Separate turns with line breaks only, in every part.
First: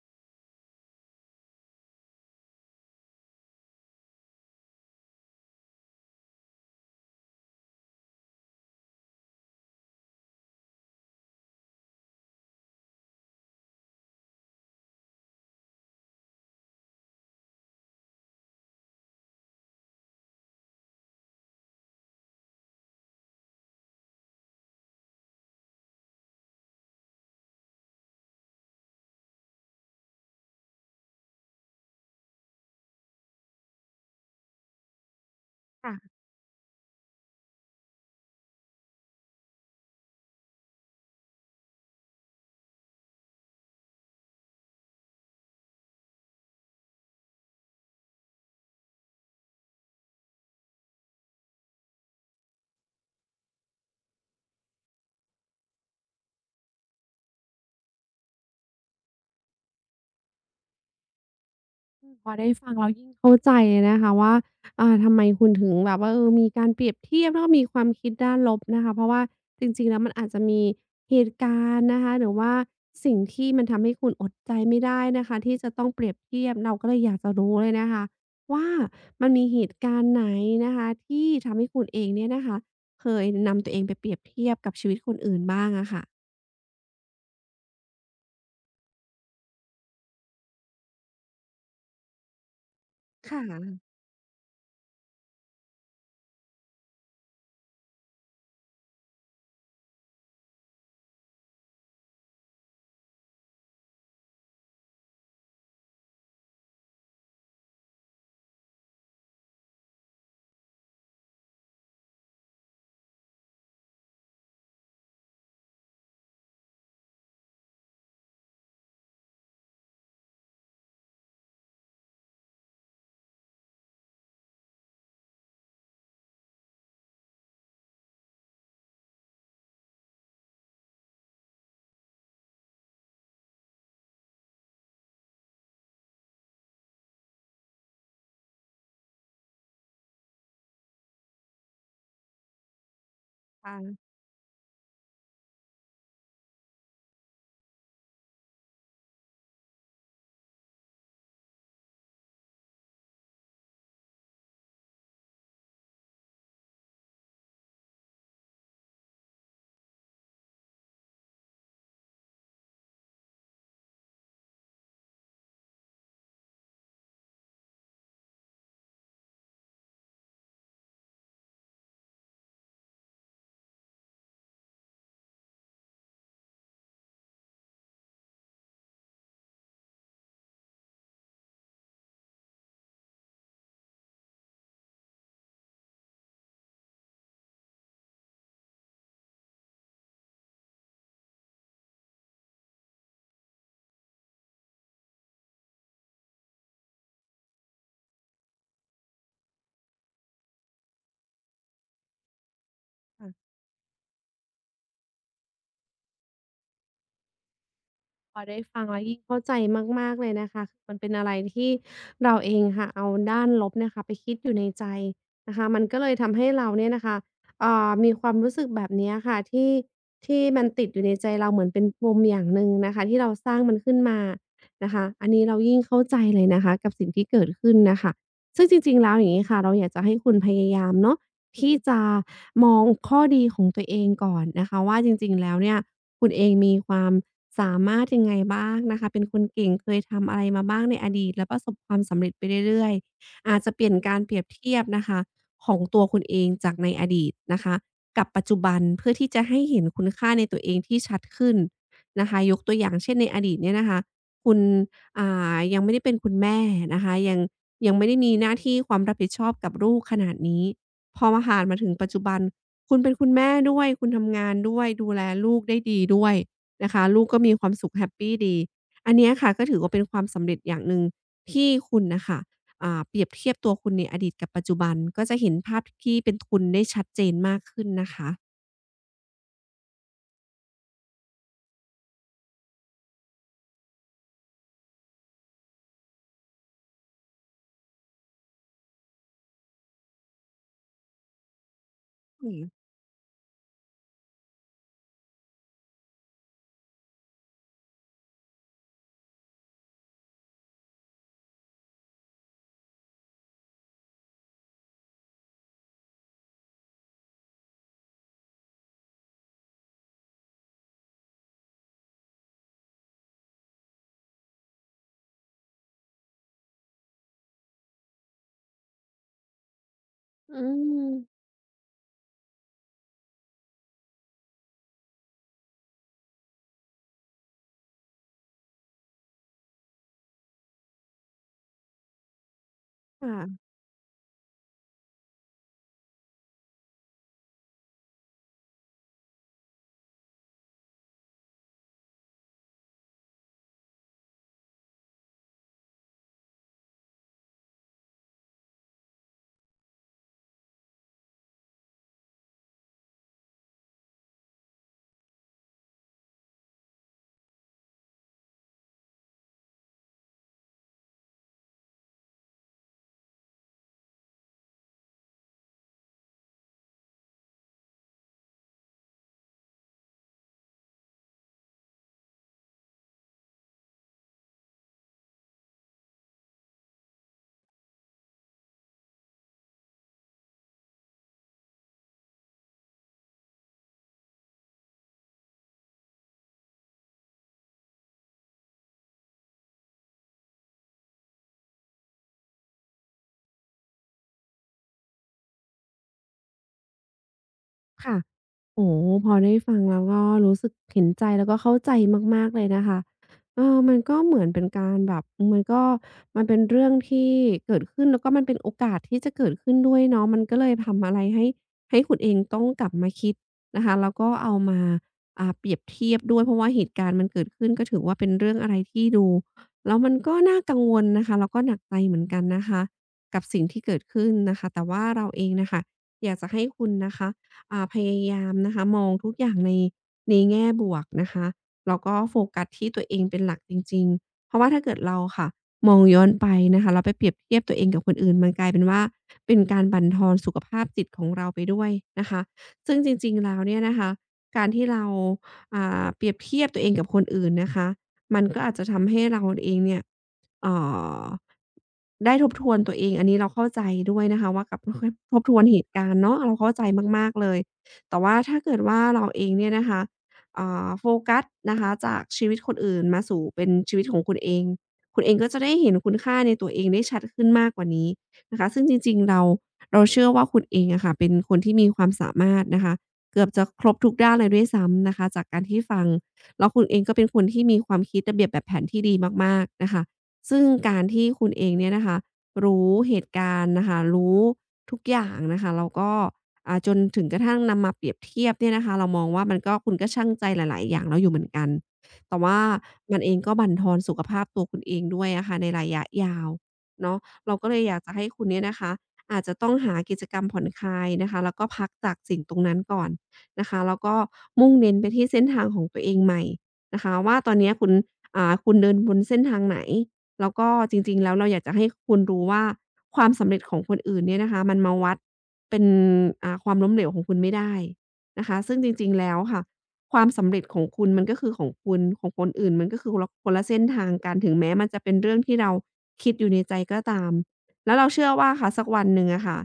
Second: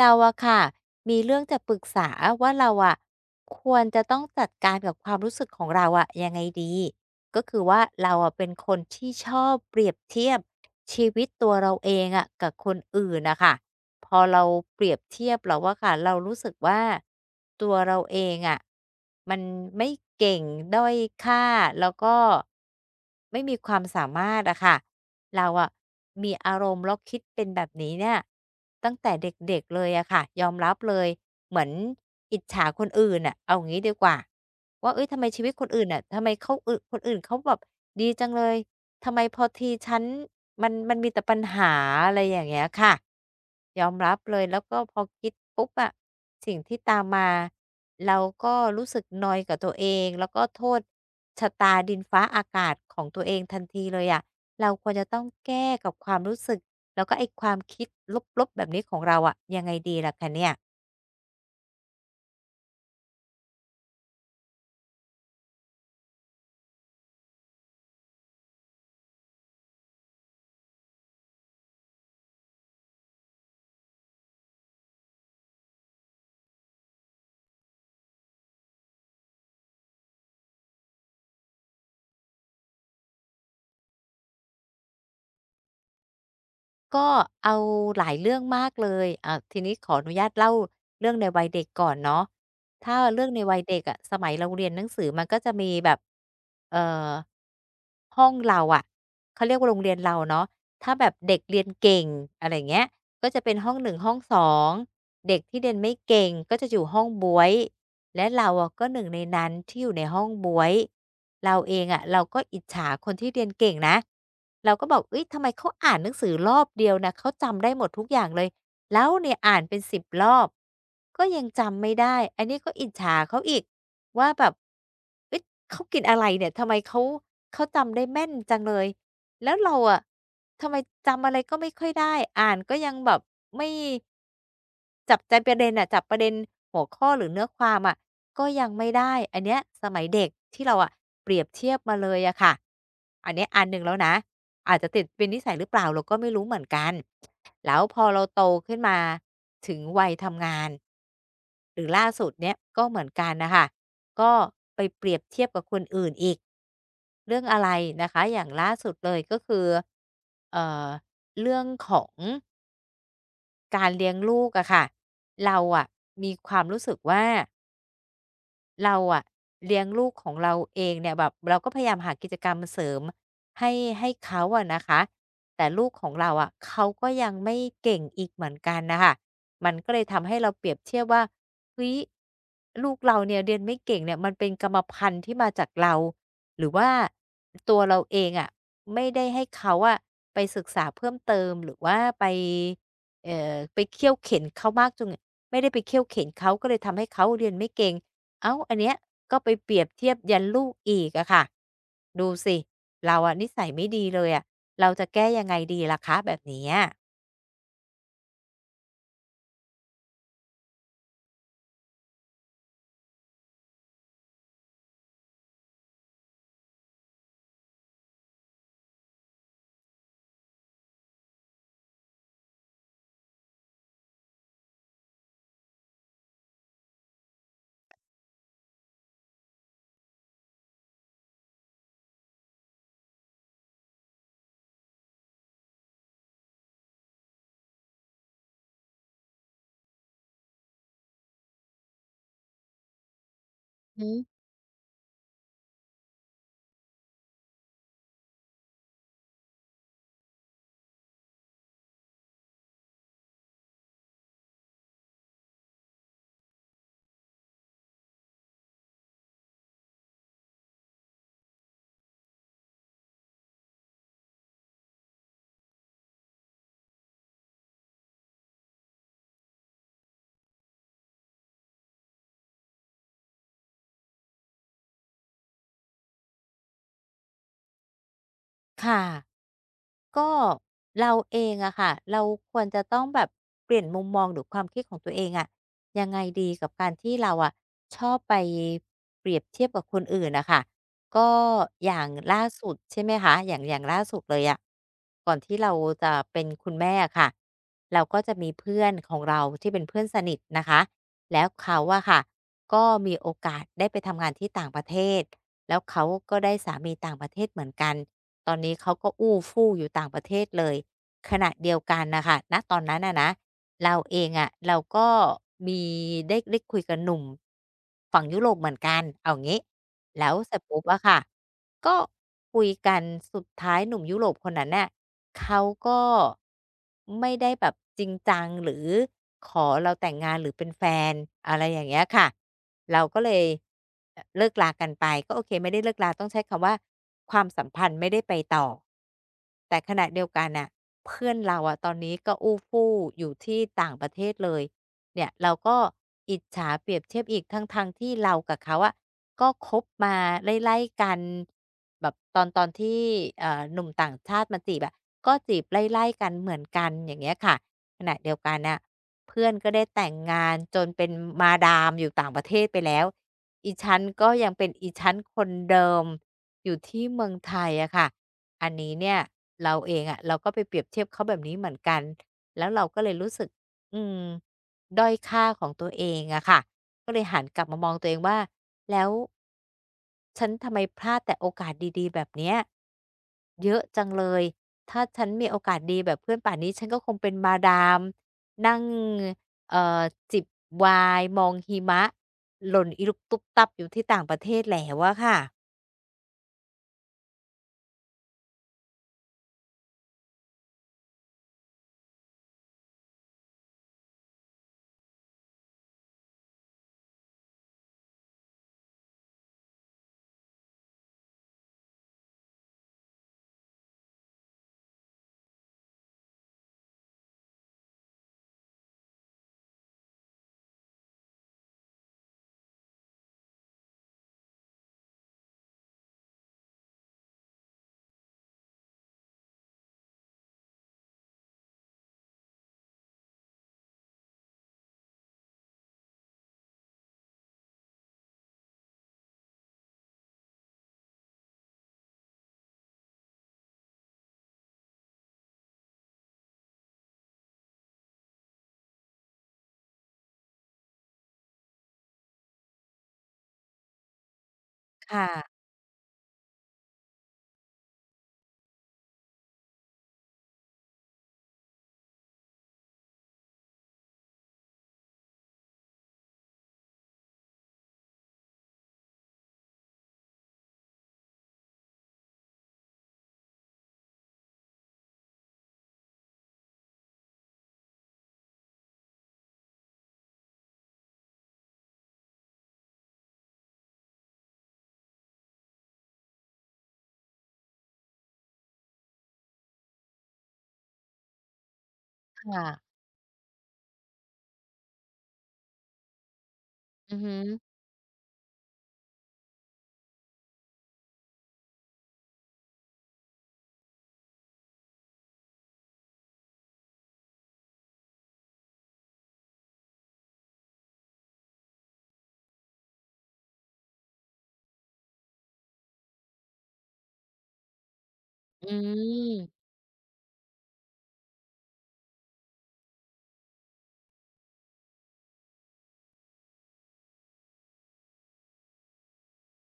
เราอะค่ะมีเรื่องจะปรึกษาว่าเราอะควรจะต้องจัดการกับความรู้สึกของเราอะยังไงดีก็คือว่าเราอะเป็นคนที่ชอบเปรียบเทียบชีวิตตัวเราเองอะกับคนอื่นนะคะพอเราเปรียบเทียบเราว่าค่ะเรารู้สึกว่าตัวเราเองอะมันไม่เก่งด้อยค่าแล้วก็ ไม่มีความสามารถอะค่ะเราอะมีอารมณ์แล้วคิดเป็นแบบนี้เนี่ยตั้งแต่เด็กๆเลยอะค่ะยอมรับเลยเหมือนอิจฉาคนอื่นอ่ะเอางี้ดีกว่าว่าเอ้ยทำไมชีวิตคนอื่น
ค่ะ
อ่ะทำไมเขาอนคนอื่นเขาแบบดีจังเลย ทำไมพอทีฉันมันมีแต่ปัญหาอะไรอย่างเงี้ยค่ะยอมรับเลยแล้วก็พอคิดปุ๊บอะสิ่งที่ตามมาเราก็รู้สึกนอยกับตัวเองแล้วก็โทษชะตาดินฟ้าอากาศของตัวเองทันทีเลยอะเราควรจะต้องแก้กับความรู้สึกแล้วก็ไอ้ความคิดลบๆแบบนี้ของเราอะยังไงดีล่ะคะเนี่ย
อืมพอได้ฟังแล้วยิ่งเข้าใจเลยนะคะว่าทำไมคุณถึงแบบว่ามีการเปรียบเทียบแล้วก็มีความคิดด้านลบนะคะเพราะว่าจริงๆแล้วมันอาจจะมีเหตุการณ์นะคะหรือว่าสิ่งที่มันทำให้คุณอดใจไม่ได้นะคะที่จะต้องเปรียบเทียบเราก็เลยอยากจะรู้เลยนะคะว่ามันมีเหตุการณ์ไหนนะคะที่ทำให้คุณเองเนี่ยนะคะเคยนำตัวเองไปเปรียบเทียบกับชีวิตคนอื่นบ้างอะค่ะ
ก็เอาหลายเรื่องมากเลย อ่าทีนี้ขออนุญาตเล่าเรื่องในวัยเด็กก่อนเนาะถ้าเรื่อ
ค
งในวัยเด็
่ะ
กอะสมัยเราเรียนหนังสือมันก็จะมีแบบเอ่อห้องเราอะเขาเรียกว่าโรงเรียนเราเนาะถ้าแบบเด็กเรียนเก่งอะไรอย่างเงี้ยก็จะเป็นห้อง1ห้อง2เด็กที่เรียนไม่เก่งก็จะอยู่ห้องบ๊วย และเราอะก็หนึ่งในนั้นที่อยู่ในห้องบ๊วยเราเองอะเราก็อิจฉาคนที่เรียนเก่งนะเราก็บอกเฮ้ยทำไมเขาอ่านหนังสือรอบเดียวนะเขาจำได้หมดทุกอย่างเลยแล้วเนี่ยอ่านเป็นสิบรอบก็ยังจำไม่ได้อันนี้ก็อิจฉาเขาอีกว่าแบบเฮ้ยเขากินอะไรเนี่ยทำไมเขาจำได้แม่นจังเลย แล้วเราอะทำไมจำอะไรก็ไม่ค่อยได้อ่านก็ยังแบบไม่จับใจประเด็นอะจับประเด็นหัวข้อหรือเนื้อความอะก็ยังไม่ได้อันเนี้ยสมัยเด็กที่เราอะเปรียบเทียบมาเลยอะค่ะอันเนี้ยอันหนึ่งแล้ว
ค่ะ
นะอาจจะติดเป็นนิสัยหรือเปล่าเราก็ไม่รู้เหมือนกัน แล้วพอเราโตขึ้นมาถึงวัยทำงานหรือล่าสุดเนี่ยก็เหมือนกันนะคะก็ไปเปรียบเทียบกับคนอื่นอีกเรื่องอะไรนะคะอย่างล่าสุดเลยก็คือเอ่อเรื่องของการเลี้ยงลูกอะค่ะเราอะมีความรู้สึกว่า เราอะเลี้ยงลูกของเราเองเนี่ยแบบเราก็พยายามหากิจกรรมเสริมให้ให้เขาอะนะคะแต่ลูกของเราอะเขาก็ยังไม่เก่งอีกเหมือนกันนะคะมันก็เลยทำให้เราเปรียบเทียบว่าเฮ้ยลูกเราเนี่ยเรียนไม่เก่งเนี่ยมันเป็นกรรมพันธุ์ที่มาจากเราหรือว่าตัวเราเองอะไม่ได้ให้เขาอะไปศึกษาเพิ่มเติมหรือว่าไปไปเคี่ยวเข็นเขามากจนไม่ได้ไปเคี่ยวเข็นเขาก็เลยทำให้เขาเรียนไม่เก่ง เอ้าอันเนี้ยก็ไปเปรียบเทียบยันลูกอีกอะค่ะ ดูสิ เราอะนิ
ค่ะ
สัยไม่ดีเลยอะเราจะแก้ยังไงดีล่ะคะแบบเนี้ย
พอได้ฟังแล้วยิ่งเข้าใจมากๆเลยนะคะมันเป็นอะไรที่เราเองค่ะเอาด้านลบเนี่ยค่ะไปคิดอยู่ในใจนะคะมันก็เลยทำให้เราเนี่ยนะคะมีความรู้สึกแบบเนี้ยค่ะที่มันติดอยู่ในใจเราเหมือนเป็นปมอย่างหนึ่งนะคะที่เราสร้างมันขึ้นมานะคะอันนี้เรายิ่งเข้าใจเลยนะคะกับสิ่งที่เกิดขึ้นน่ะค่ะซึ่งจริงๆแล้วอย่างงี้ค่ะเราอยากจะให้คุณพยายามเนาะที่จะมองข้อดีของตัวเองก่อนนะคะว่าจริงๆแล้วเนี่ย คุณเองมีความสามารถยังไงบ้างนะคะ เป็นคนเก่งเคยทำอะไรมาบ้างในอดีตแล้วประสบความสำเร็จไปเรื่อยๆอาจจะเปลี่ยนการเปรียบเทียบนะคะของตัวคุณเองจากในอดีตนะคะกับปัจจุบันเพื่อที่จะให้เห็นคุณค่าในตัวเองที่ชัดขึ้นนะคะยกตัวอย่างเช่นในอดีตเนี่ยนะคะคุณอ่ยังไม่ได้เป็นคุณแม่นะคะยังไม่ได้มีหน้าที่ความรับผิดชอบกับลูกขนาดนี้พอมาผ่านมาถึงปัจจุบัน คุณเป็นคุณแม่ด้วย คุณทำงานด้วย ดูแลลูกได้ดีด้วยนะคะ ลูกก็มีความสุขแฮปปีดี อันเนี้ยค่ะก็ถือว่าเป็นความสำเร็จอย่างหนึ่งที่คุณน่ะค่ะเปรียบเทียบตัวคุณในอดีตกับปัจจุบันก็จะเห็นภาพที่เป็นคุณได้ชัดเจนมากขึ้นนะคะ
ค่ะก็เราเองอะค่ะเราควรจะต้องแบบเปลี่ยนมุมมองหรือความคิดของตัวเองอะยังไงดีกับการที่เราอะชอบไปเปรียบเทียบกับคนอื่นนะคะก็อย่างล่า
อืม
สุดใช่ไหมคะอย่างล่าสุดเลยอะก่อนที่เราจะเป็นคุณแม่อะค่ะเราก็จะมีเพื่อนของเราที่เป็นเพื่อนสนิทนะคะแล้วเขาอะค่ะก็มีโอกาสได้ไปทำงานที่ต่างประเทศแล้วเขาก็ได้สามีต่างประเทศเหมือนกัน ตอนนี้เขาก็อู้ฟู่อยู่ต่างประเทศเลยขณะเดียวกันน่ะค่ะณตอนนั้นอะนะเราเองอะเราก็มีได้คุยกับหนุ่มฝั่งยุโรปเหมือนกันเอางี้ แล้วเสร็
อื
จปุ๊บอะค่ะ
ม
ก็คุยกันสุดท้ายหนุ่มยุโรปคนนั้นน่ะเขาก็ไม่ได้แบบจริงจังหรือขอเราแต่งงานหรือเป็นแฟนอะไรอย่างเงี้ยค่ะเราก็เลย
ค่ะ
เลิกรากันไปก็โอเคไม่ได้เลิกราต้องใช้คำว่าความสัมพันธ์ไม่ได้ไปต่อแต่ขณะเดียวกันน่ะเพื่อนเราอะตอนนี้ก็อู้ฟู่อยู่ที่ต่างประเทศเลย เนี่ยเราก็อิจฉาเปรียบเทียบอีกทั้งๆทที่เรากับเขาอะก็คบมาไล่ๆกันแบบตอนที่หนุ่มต่างชาติมาจีบอะก็จีบไล่ๆกันเหมือนกันอย่างเงี้ยค่ะขณะเดียวกันน่ะเพื่อนก็ได้แต่งงานจนเป็นมาดามอยู่ต่างประเทศไปแล้วอีชันก็ยังเป็นอีชันคนเดิมอยู่ที่เมืองไทยอะค่ะอันนี้เนี่ยเราเองอะเราก็ไปเปรียบเทียบเขาแบบนี้เหมือนกันแล้วเราก็เลยรู้สึก อืมด้อยค่าของตัวเองอะค่ะก็เลยหันกลับมามองตัวเองว่าแล้วฉันทำไมพลาดแต่โอกาสดีๆแบบเนี้ยเยอะจังเลยถ้าฉันมีโอกาสดีแบบเพื่อนป่านนี้ฉันก็คงเป็นมาดามนั่งเอ่อจิบไวน์มองหิมะหล่นอิรุบตุ๊บตับอยู่ที่ต่างประเทศแล้วอะค่ะ
ค่ะโอ้โฮพอได้ฟังแล้วก็รู้สึกเห็นใจแล้วก็เข้าใจมากๆเลยนะคะเออมันก็เหมือนเป็นการแบบมันก็มันเป็นเรื่องที่เกิดขึ้นแล้วก็มันเป็นโอกาสที่จะเกิดขึ้นด้วยเนาะมันก็เลยทำอะไรให้คุณเองต้องกลับมาคิดนะคะแล้วก็เอามาเปรียบเทียบด้วยเพราะว่าเหตุการณ์มันเกิดขึ้นก็ถือว่าเป็นเรื่องอะไรที่ดูแล้วมันก็น่ากังวลนะคะแล้วก็หนักใจเหมือนกันนะคะกับสิ่งที่เกิดขึ้นนะคะแต่ว่าเราเองน่ะค่ะอยากจะให้คุณนะคะ พยายามนะคะมองทุกอย่างในแง่บวกนะคะแล้วก็โฟกัสที่ตัวเองเป็นหลักจริงๆเพราะว่าถ้าเกิดเราค่ะมองย้อนไปนะคะแล้วไปเปรียบเทียบตัวเองกับคนอื่นมันกลายเป็นว่าเป็นการบั่นทอนสุขภาพจิตของเราไปด้วยนะคะซึ่งจริงๆแล้วเนี่ยนะคะการที่เราเปรียบเทียบตัวเองกับคนอื่นนะคะ มันก็อาจจะทำให้เราเองเนี่ยเอ่อได้ทบทวนตัวเองอันนี้เราเข้าใจด้วยนะคะว่ากับ
ค
ทบทว
่ะ
นเหตุการณ์เนาะเราเข้าใจมากๆเลยแต่ว่าถ้าเกิดว่าเราเองเนี่ยนะคะโฟกัสนะคะจากชีวิตคนอื่นมาสู่เป็นชีวิตของคุณเองคุณเองก็จะได้เห็นคุณค่าในตัวเองได้ชัดขึ้นมากกว่านี้นะคะซึ่งจริงๆเราเชื่อว่าคุณเองอะค่ะเป็นคนที่มีความสามารถนะคะเกือบจะครบทุกด้านเลยด้วยซ้ำนะคะจากการที่ฟัง แล้วคุณเองก็เป็นคนที่มีความคิดระเบียบแบบแผนที่ดีมากๆนะคะ ซึ่งการที่คุณเองเนี่ยนะคะรู้เหตุการณ์นะคะรู้ทุกอย่างนะคะแล้วก็จนถึงกระทั่งนำมาเปรียบเทียบเนี่ยนะคะเรามองว่ามันก็คุณก็ชั่งใจหลายๆอย่างแล้วอยู่เหมือนกันแต่ว่า
ค่ะ
มันเองก็บั่นทอนสุขภาพตัวคุณเองด้วยอะค่ะในระยะยาว
อื
เนาะ
อฮึ
เราก็เลยอยากจะให้คุณเนี่ยนะคะอาจจะต้องหากิจกรรมผ่อนคลายนะคะแล้วก็พักจากสิ่งตรงนั้นก่อน นะคะแล้วก็มุ่งเน้นไปที่เส้นทางของตัวเองใหม่นะคะว่าตอนเนี้ยคุณคุณเดินบนเส้นทางไหนแล้วก็จริงๆแล้วเราอยากจะให้คุณรู้ว่าความสำเร็จของคนอื่นเนี่ยนะคะมันมาวัดเป็นความล้มเหลวของคุณไม่ได้นะคะ
อื
ซึ่งจริงๆแล้ว
ม
ค่ะความสำเร็จของคุณมันก็คือของคุณของคนอื่นมันก็คือคนละเส้นทางกันถึงแม้มันจะเป็นเรื่องที่เราคิดอยู่ในใจก็ตามแล้วเราเชื่อว่าค่ะสักวันหนึ่งอะค่ะ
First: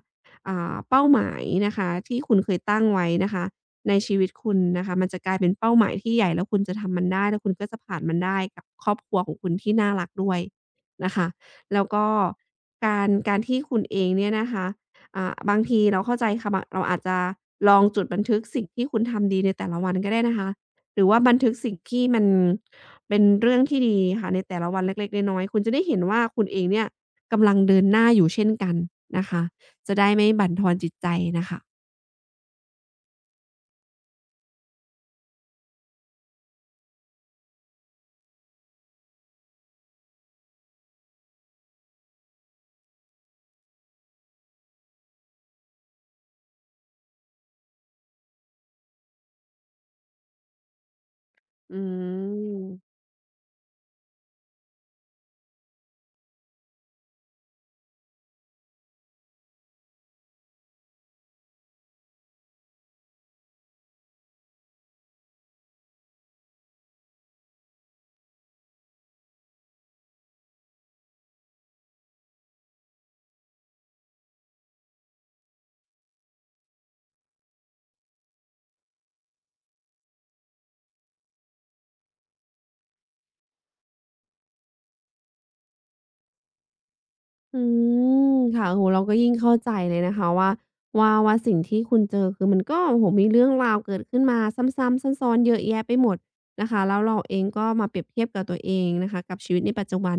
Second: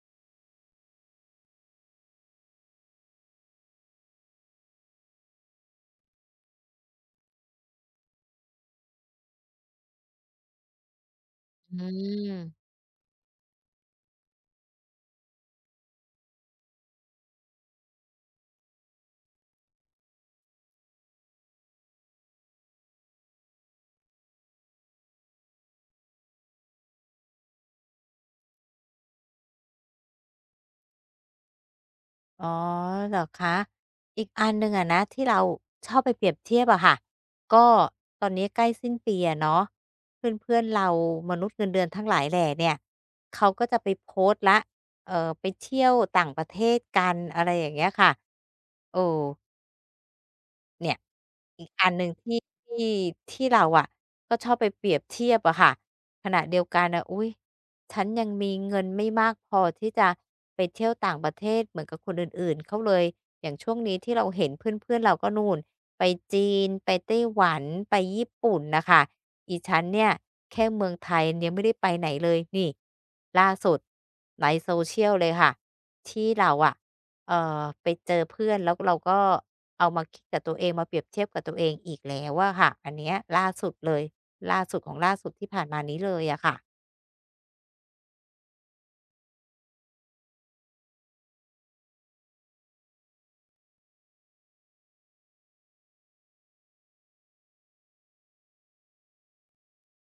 เป้าหมายนะคะที่คุณเคยตั้งไว้นะคะ ในชีวิตคุณนะคะมันจะกลายเป็นเป้าหมายที่ใหญ่แล้วคุณจะทำมันได้แล้วคุณก็จะผ่านมันได้กับครอบครัวของคุณที่น่ารักด้วยนะคะ
อื
แล้วก็
ม
การที่คุณเองเนี่ยนะคะบางทีเราเข้าใจค่ะบเราอาจจะลองจดบันทึกสิ่งที่คุณทำดีในแต่ละวันก็ได้นะคะหรือว่าบันทึกสิ่งที่มันเป็นเรื่องที่ดีค่ะในแต่ละวันเล็กๆน้อยๆคุณจะได้เห็นว่าคุณเองเนี่ยกำลังเดินหน้าอยู่เช่นกันนะคะจะได้ไม่บั่นทอนจิตใจน่ะค่ะ
อ๋อเหรอคะอีกอันหนึ่งอะนะที่เราชอบไปเปรียบเทียบอะค่ะก็ตอนนี้ใกล้สิ้นปีอะเนาะเพื่อนเพื่อนเรามนุษย์เงินเดือนทั้งหลายแหล่เนี่ยเขาก็จะไปโพสต์แล้วเออไปเที่ยวต่างประเทศกันอะไรอย่างเงี้ยค่ะโอ้ เนี่ยอีก
อื
อันหนึ่งที่ที่
ม
ที่เราอะก็ชอบไปเปรียบเทียบอะค่ะขณะเดียวกันน่ะอุ๊ยฉันยังมีเงินไม่มากพอที่จะไปเที่ยวต่างประเทศเหมือนกับคนอื่นๆเขาเลยอย่างช่วงนี้ที่เราเห็นเพื่อนๆเราก็นู่นไปจีนไปไต้หวันไปญี่ปุ่นน่ะค่ะอีฉันเนี่ยแค่เมืองไทยยังไม่ได้ไปไหนเลยนี่ล่าสุดใน social เลยค่ะที่เราอะไปเจอเพื่อนแล้วเราก็ เอามาคิดกับตัวเองมาเปรียบเทียบกับตัวเองอีกแล้วอะค่ะอันเนี้ยล่าสุดเลยล่าสุดของล่าสุดที่ผ่านมานี้เลยอะค่ะ
อืมค่ะโอ้โฮเราก็ยิ่งเข้าใจเลยนะคะว่าสิ่งที่คุณเจอคือมันก็โอ้โฮมีเรื่องราวเกิดขึ้นมาซ้ำๆซ้อนๆเยอะแยะไปหมดนะคะแล้วเราเองก็มาเปรียบเทียบกับตัวเองนะคะกับชีวิตในปัจจุบัน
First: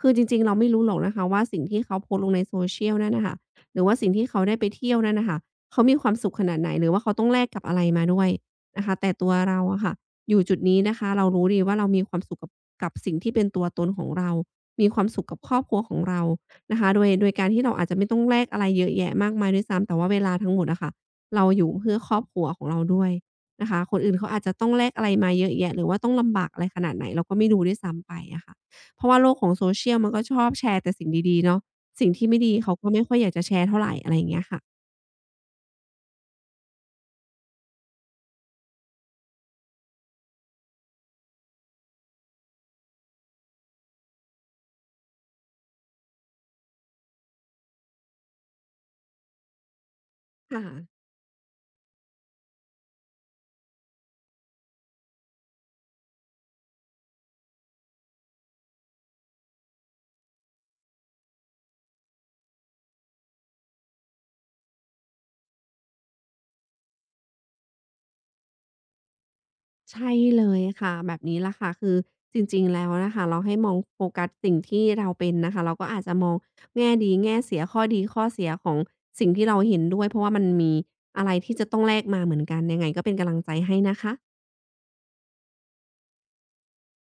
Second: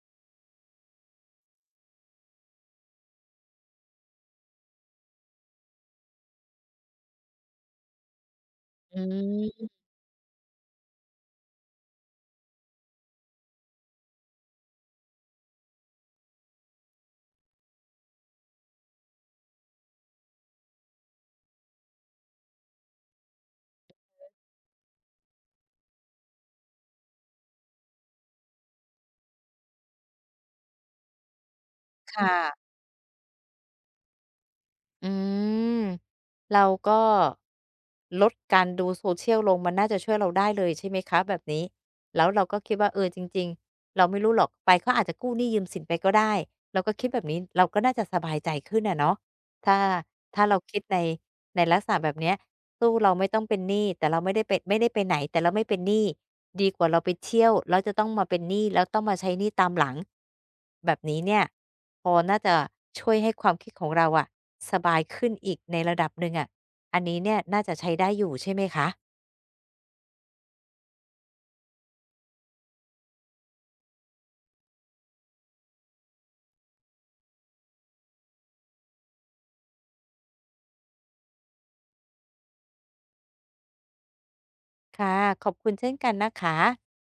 คือจริงๆเราไม่รู้หรอกนะคะว่าสิ่งที่เขาโพสต์ลงใน social นั่นน่ะค่ะหรือว่าสิ่งที่เขาได้ไปเที่ยวนั่นน่ะค่ะเขามีความสุขขนาดไหนหรือว่าเขาต้องแลกกับอะไรมาด้วยนะคะ
อื
แต่ตัวเรา
ม
อะค่ะอยู่จุดนี้นะคะเรารู้ดีว่าเรามีความสุขกับกับสิ่งที่เป็นตัวตนของเรา มีความสุขกับครอบครัวของเรา นะคะโดยการที่เราอาจจะไม่ต้องแลกอะไรเยอะแยะมากมายด้วยซ้ำแต่ว่าเวลาทั้งหมดอะค่ะเราอยู่เพื่อครอบครัวของเราด้วยนะคะคนอื่นเขาอาจจะต้องแลกอะไรมาเยอะแยะหรือว่าต้องลำบากอะไรขนาดไหนเราก็ไม่รู้ด้วยซ้ำไปอะค่ะเพราะว่าโลกของ social มันก็ชอบแชร์แต่สิ่งดีๆเนาะสิ่งที่
ค่ะ
ไม่ดีเขาก็ไม่ค่อยอยากจะแชร์เท่าไรอะไรอย่างเงี้ยค่ะ
อืมเราก็ลดการดู social ลลงมันน่าจะช่วยเราได้เลยใช่ไหมคะแบบนี้แล้วเราก็คิดว่าเออจริงๆเราไม่รู้หรอกไปเขาอาจจะกู้หนี้ยืมสินไปก็ได้เราก็คิดแบบนี้เราก็น่าจะสบายใจขึ้นอะเนาะถ้าถ้าเรา
ค่ะ
คิดในลักษณะแบบเนี้ย สู้เราไม่ต้องเป็นหนี้แต่เราไม่ได้ไปไหนแต่เราไม่เป็นหนี้ดีกว่าเราไปเที่ยวแล้วจะต้องมาเป็นหนี้แล้วต้องมาใช้หนี้ตามหลังแบบนี้เนี่ยพอน่าจะช่วยให้ความคิดของเราอะสบายขึ้นอีกในระดับหนึ่งอะอันนี้เนี่ยน่าจะใช้ได้อยู่ใช่ไหมคะ
ใช่เลยค่ะแบบนี้ละค่ะคือจริงๆแล้วนะคะเราให้มองโฟกัสสิ่งที่เราเป็นนะคะเราก็อาจจะมองแง่ดีแง่เสียข้อดีข้อเสียของสิ่งที่เราเห็นด้วยเพราะว่ามันมีอะไรที่จะต้องแลกมาเหมือนกันยังไงก็เป็นกำลังใจให้นะคะ
ค่ะขอบคุณเช่นกันนะคะ